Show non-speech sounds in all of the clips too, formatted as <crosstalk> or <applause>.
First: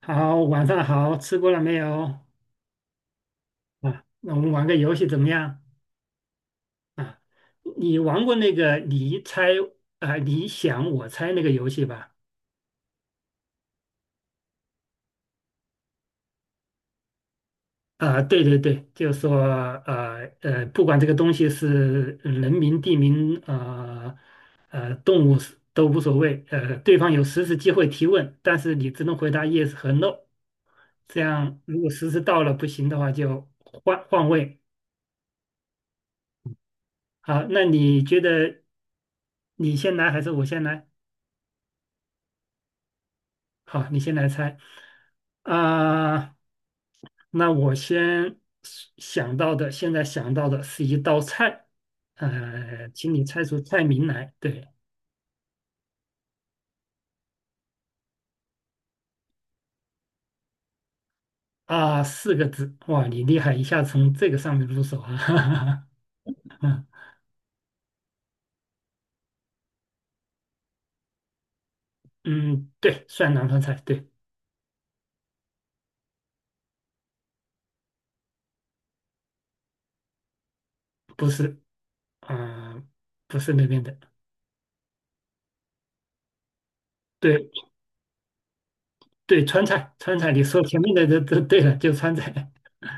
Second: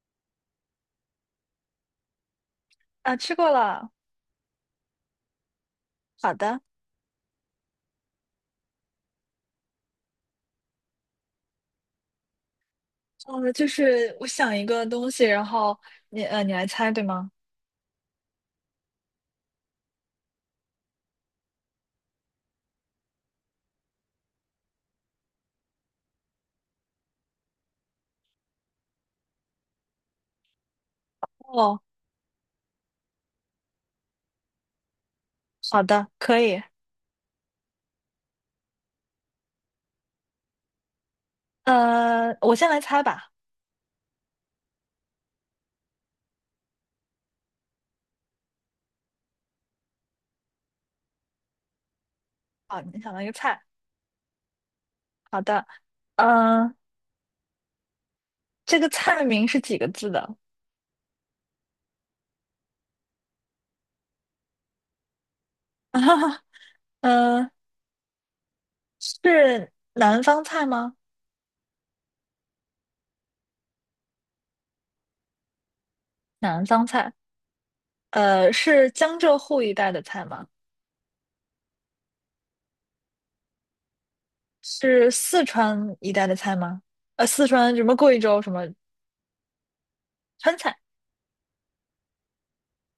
好，晚上好，吃过了没有？啊，吃过了。啊，那我们玩个游戏怎么样？好的，啊，你玩过那个你猜你想我猜那个游戏吧？就是我想一个东西，然后你你来猜，对吗？啊，对对对，就是说不管这个东西是人名、地名、动物是都无所谓，对方有10次机会提问，但是你只能回答 yes 和 no。这样如哦，果实时到了不行的话，就换换位。好的，可以。好，那你觉得你先来还是我先来？我先来猜吧。好，你先来猜。啊、那我先想到的，现在想到的是一道菜，好，你请想到你一个猜出菜。菜名来。对，好的，嗯、这个菜名是几个字的？四个字。哇，你厉害，一下从这个上面入手啊。<laughs> <laughs> 嗯、是南方菜吗？嗯，对，算南方菜，对，南方菜。呃，是江浙沪一带的菜吗？不是，啊、不是那边的，是四川一带的菜吗？呃，四对川什么贵州什么对，川菜，川菜，你川说菜？前面的都对了，就川菜。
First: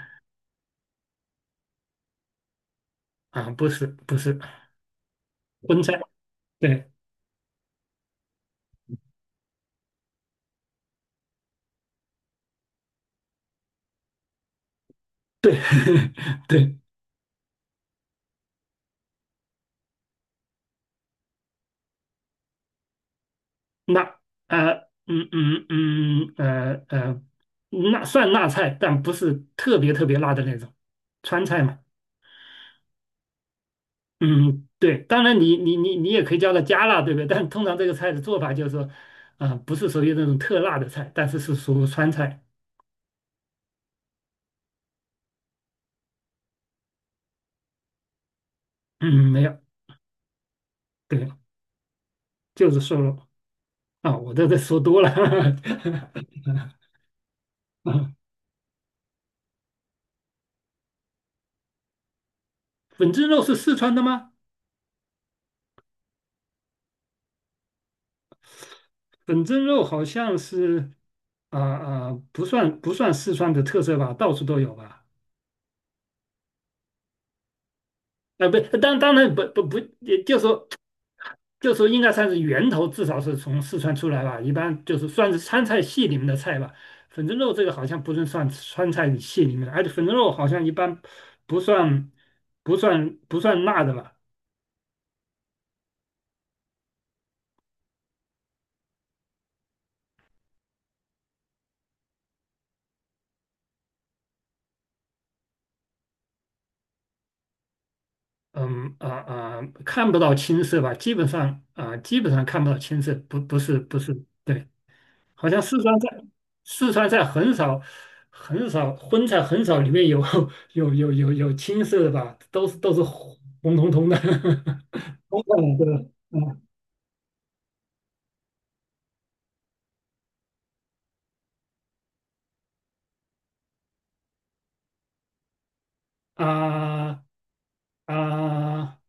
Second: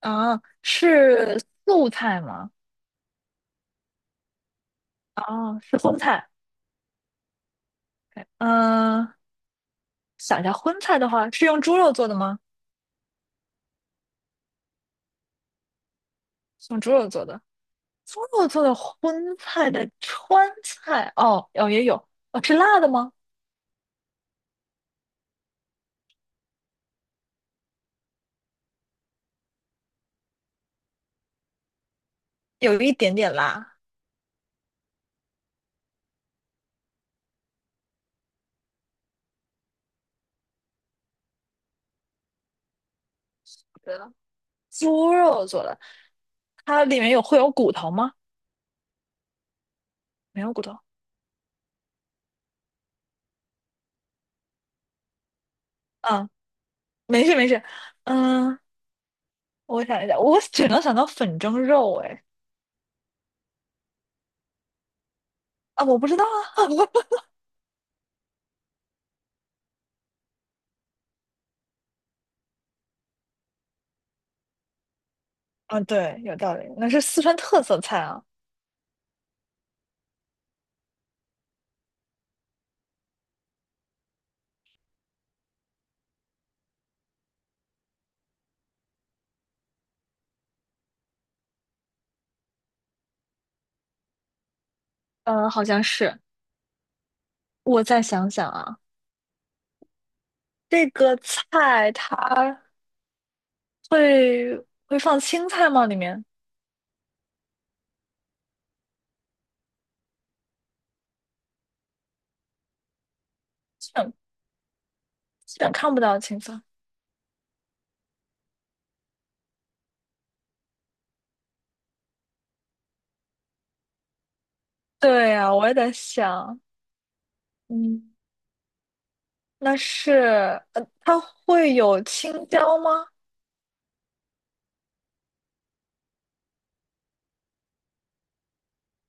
啊，是素菜吗？<laughs> 不是不是，哦，是荤荤菜，菜对，OK。想一下，荤菜的话是用猪肉做的吗？对。 <laughs> 是对，用猪肉做的，猪肉做的荤菜的川菜，哦，哦也有，哦是辣的吗？辣，呃嗯嗯嗯呃呃，那算辣菜，但不是特别特别辣的那种，川菜嘛。有一点点辣。嗯，对，当然你也可以叫它加辣，对不对？但通常这个菜的做法就是说，不是属于那种特辣的菜，但是是属于川菜。对了，猪肉做的，它里面有会有骨头吗？嗯，没有，没有骨头。对，就是瘦肉啊，我这说多了。<laughs> 嗯，没事没事。啊，嗯，我想一下，我只能想到粉蒸肉，哎，粉蒸肉是四川的吗？啊，我不知道啊。粉蒸肉好像是不算四川的特色吧，到处都有吧。<laughs> 啊，对，有道理，那是四川特色菜啊。不，当然不不不，也就说应该算是源头，至少是从四川出来吧。一般就是算是川菜系里面的菜吧。粉蒸肉这个好像不是算川菜系里面的，而且粉蒸肉好像一般不算不算辣的吧。嗯，好像是。我再想想啊。这个菜它会会放青菜吗？里面看不到青色吧，基本上基本上看不到青色，基不本是，对。好基像本四看川不菜，到青菜。四川菜很少，很少荤菜很少，里面有 <laughs> 有青色的吧，都是红彤彤的，<laughs> 对红呀，彤我也彤在的，想，嗯。嗯，那是呃，它会有青椒吗？啊啊，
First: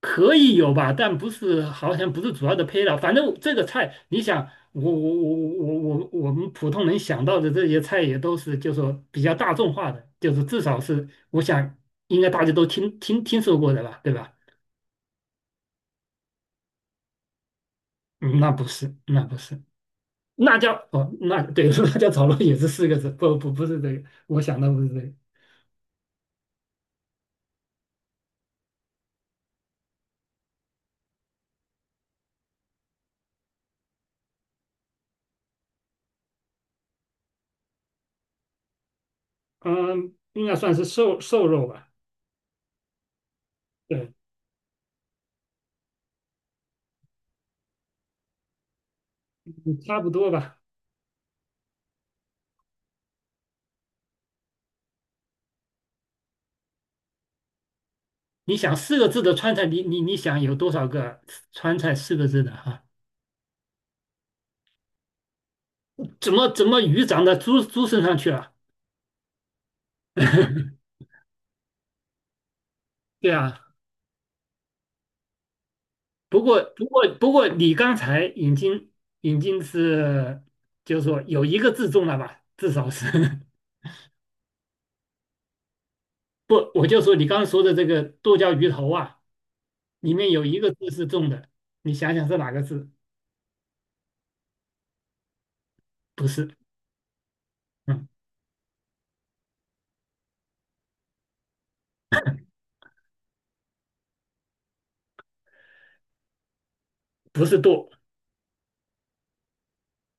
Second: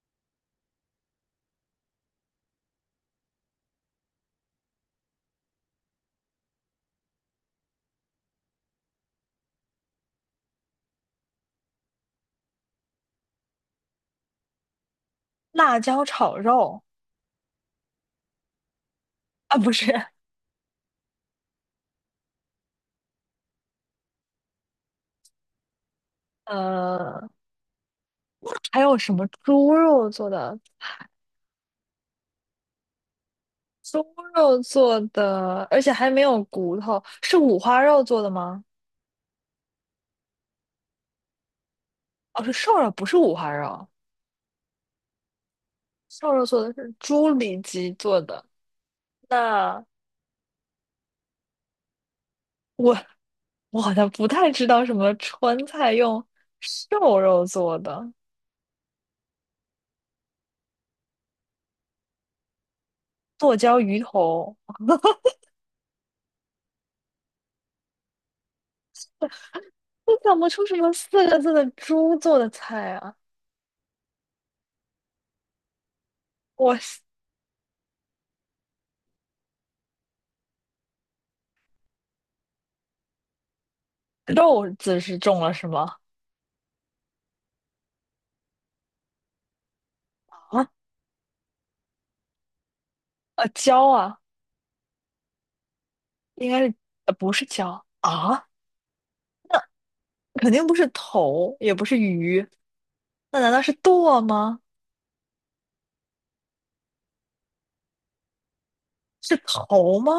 可以有吧，但不是好像不是主要的配料。反正这个菜，你想，我们普通人想到的这些菜也都是，就说比较大众化的，就是至少是我想应该大家都听说过的吧，对吧？辣椒炒肉嗯，那不是，那不啊，是。不是，辣椒哦，那对，<laughs> 辣椒炒肉也是4个字，不是这个，我想的不是这个，呃，还有什么猪肉做的？猪肉做的，而且还没有骨头，是五花肉做的吗？嗯，应该算是瘦肉吧，哦，是瘦肉，不是五花肉，对，瘦肉做的是猪里脊做的。嗯那。差不多吧。我。我好像不太知道什么川菜用瘦肉做的你想四个字的川菜，你想有多少个川菜四个字的哈、剁椒鱼头，怎么鱼长到猪身上去了？我想不出什 <laughs> 么四个字的猪做的菜啊。对啊，我不过你刚才已经已经是就是说有一个字中了吧，至少是。 <laughs> 肉字是中了是吗？不，我就说你刚刚说的这个剁椒鱼头啊。里面有一啊，个字是重的，你想想是哪个字？啊椒啊，不应是，该是呃不是椒嗯，啊，肯定不是头，也不是鱼，那难道是剁吗？不是舵，是头吗？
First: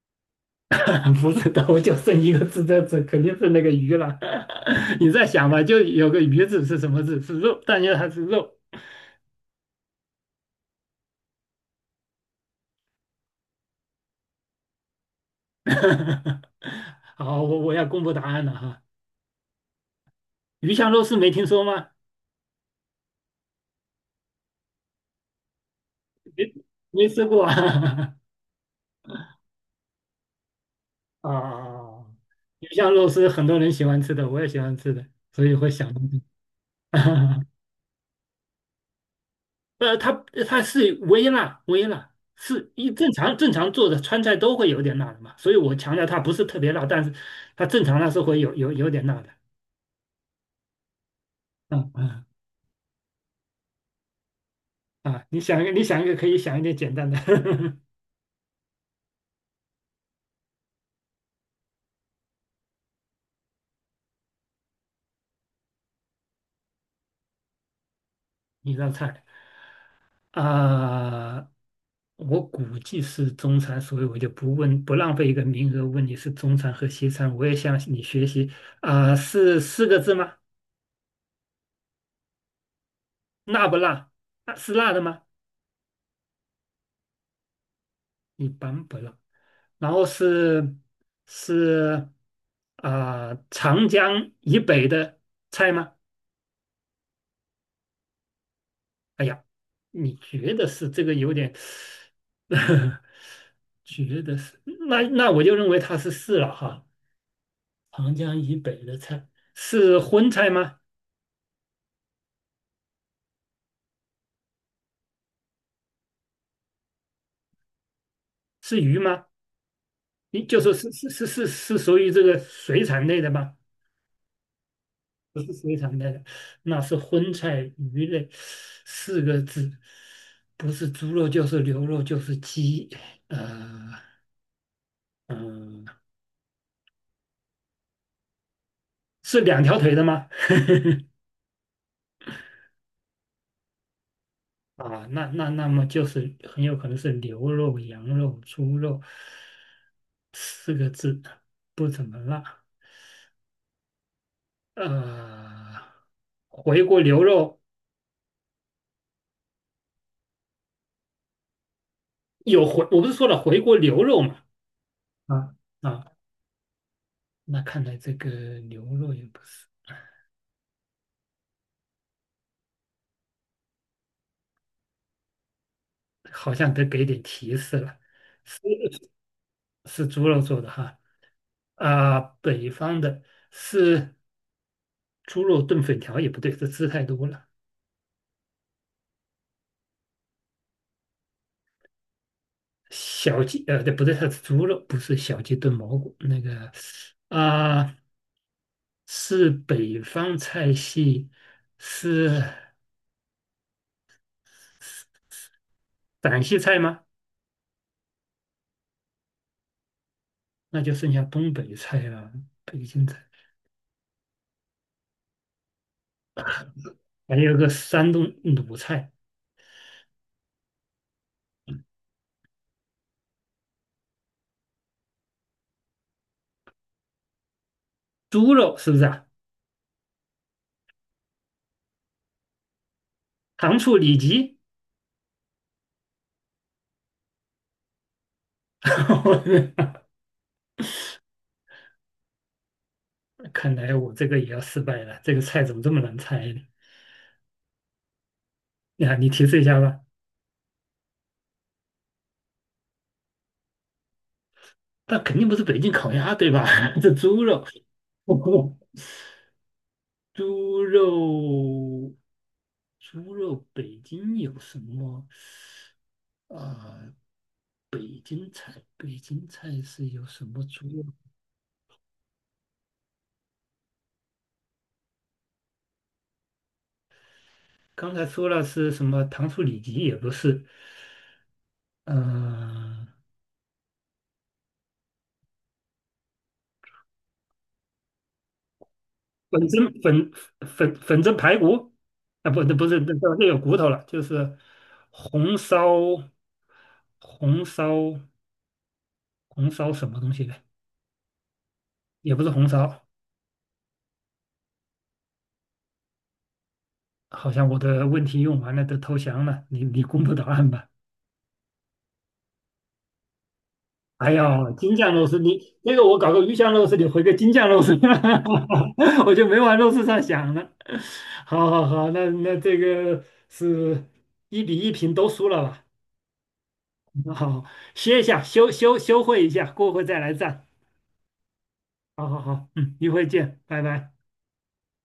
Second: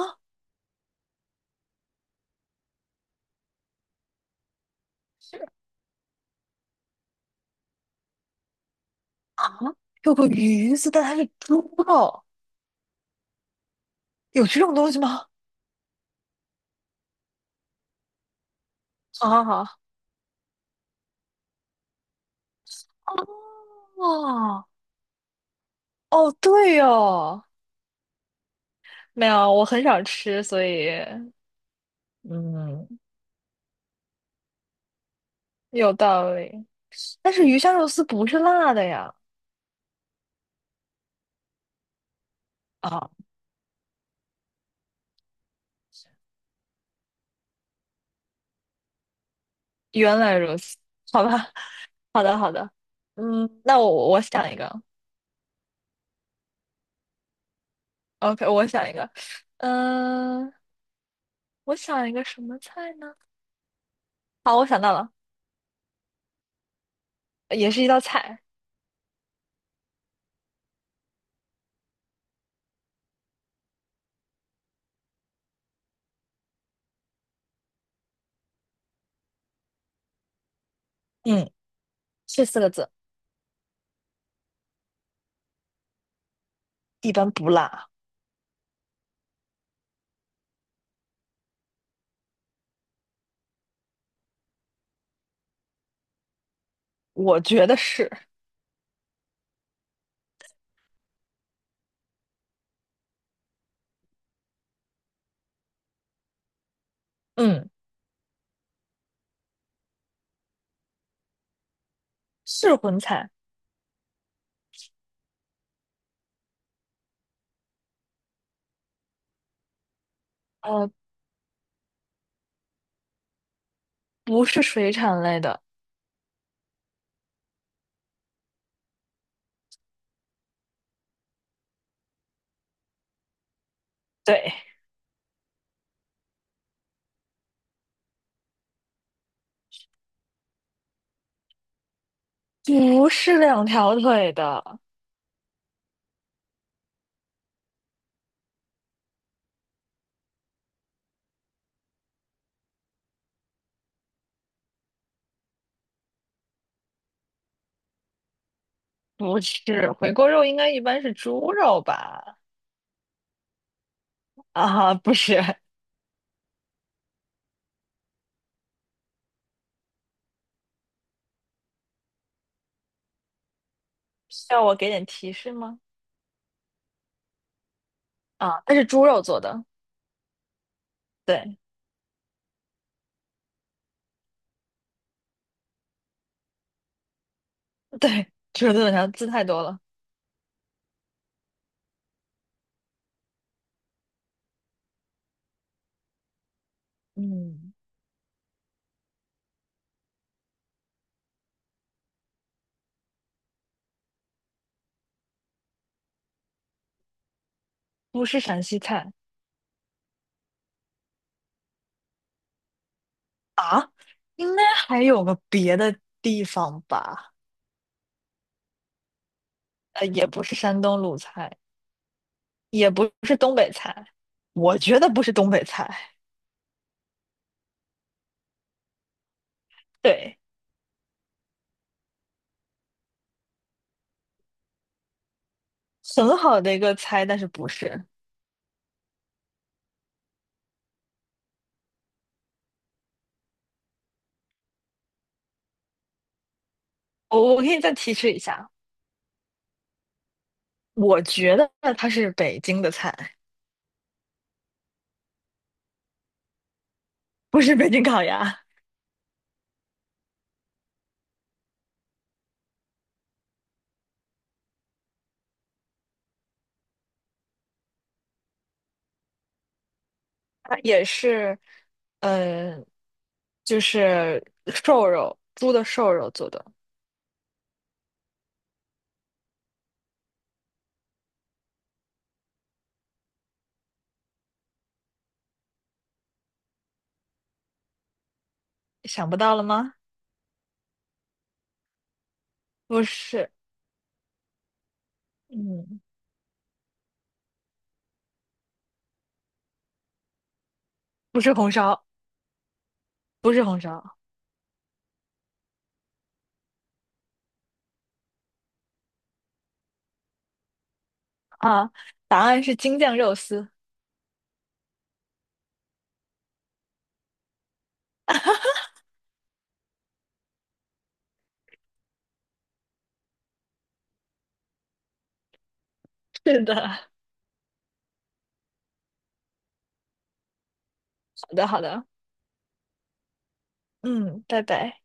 <laughs> 不是舵，就剩一个字在这，肯定是那个鱼了。<laughs> 你再是想吧，就有个鱼字是什么字？是肉，但因为它是肉。啊，有个鱼字，但它是猪肉，有这种东西吗？<laughs> 好，我要公布答案了哈。啊鱼香肉丝没听说吗？哦，哦，没对没吃哦。过啊？<laughs> 没有，我很少吃，所以啊，鱼香嗯，肉丝很多人喜欢吃的，我也喜欢吃的，所以会有想到这个。道理。但 <laughs> 是鱼香肉丝不是辣的呀。它微辣，微辣是一啊，正常做的川菜都会有点辣的嘛，所以我强调它不是特别辣，但是它正常它是会有点辣的。原来如此，好吧，<laughs> 嗯好嗯的，好的。嗯，那我想一个啊，你想一个，你想一个，可以想一点简单的。 <laughs> ，OK，我想一个，嗯、我想一个什么菜呢？好，我想到了，也是一道菜，一道菜啊、我估计是中餐，所以我就不问，不浪费一个名额问你是中餐和西餐。我也向你学习是四个字吗？嗯，是四个字，辣不辣？啊，是辣的吗？一般不辣，一般不辣。然后是长江以北的菜吗？我觉得是，哎呀，你觉得是这个有点，<laughs> 觉得是那我就认为它是是了哈。嗯，长江以北的菜是荤菜吗？是荤菜，是鱼吗？你就说呃，是属于这个水产类的吗？不是水产类不是的，水产类的，那是荤菜鱼类四个字，不是猪肉就是牛肉就是鸡，呃对，嗯、呃，是两条腿的吗？<laughs> 不是两条腿的，啊，那么就是很有可能是牛肉、羊肉、猪肉四个字，不怎么辣。呃，回锅牛肉不是，回锅肉应该一般是猪肉吧？有回，我不是说了回锅牛肉嘛？<laughs> 啊，不啊是，啊，那看来这个牛肉也不是。需要我给点提示吗？好像得给点提示了，是啊，它是猪肉做的，是猪肉做的哈对，啊，北方的是猪肉炖粉条也不对，这吃太多了。对，猪肉做的啥字太多了，小鸡呃，对，不对，它是猪肉，不是小鸡炖蘑菇那个嗯，啊，是北方菜系，是陕西菜吗？不是陕西菜那就剩下东北菜了，北京菜，啊，应该还有个别的地方吧？还有个山东鲁菜，呃，也不是山东鲁菜，也不是东北菜，我觉得不是东北菜，猪肉是不是啊？对，糖醋里脊。很好的一个猜，但是不是，<laughs> 看来我这个也要失败了，这个菜怎么这么难猜呢？我可以再提示一下，呀，你提示一下吧。我觉得它是北京的菜。但肯定不是北京烤鸭，对吧？<laughs> 这猪不肉，是北京烤鸭，<laughs> 猪肉，猪肉，北京有什么？啊、北京菜，北京菜是有什么它猪肉？也是，呃就是瘦肉，猪的瘦肉做的，刚才说了是什么糖醋里脊，也不是，嗯、想不到了粉蒸吗？粉粉蒸排骨啊，不，那不是不那个那是，有骨头了，就是红嗯，烧红烧红烧什么东西的，不是红烧，也不是红烧。不是红烧好像我的问题用完了，都投降了。你你公布答案吧。啊，答案是京酱肉丝。哎呦，京酱肉丝，你那个我搞个鱼香肉丝，你回个京酱肉丝，<laughs> 我就没往肉丝上想了。好好好，那这个是1比1平都输了吧？是的，好，歇一下，休会一下，过会再来赞。<laughs> 好的，好的，好好好，嗯，一会见，拜拜。嗯，拜拜。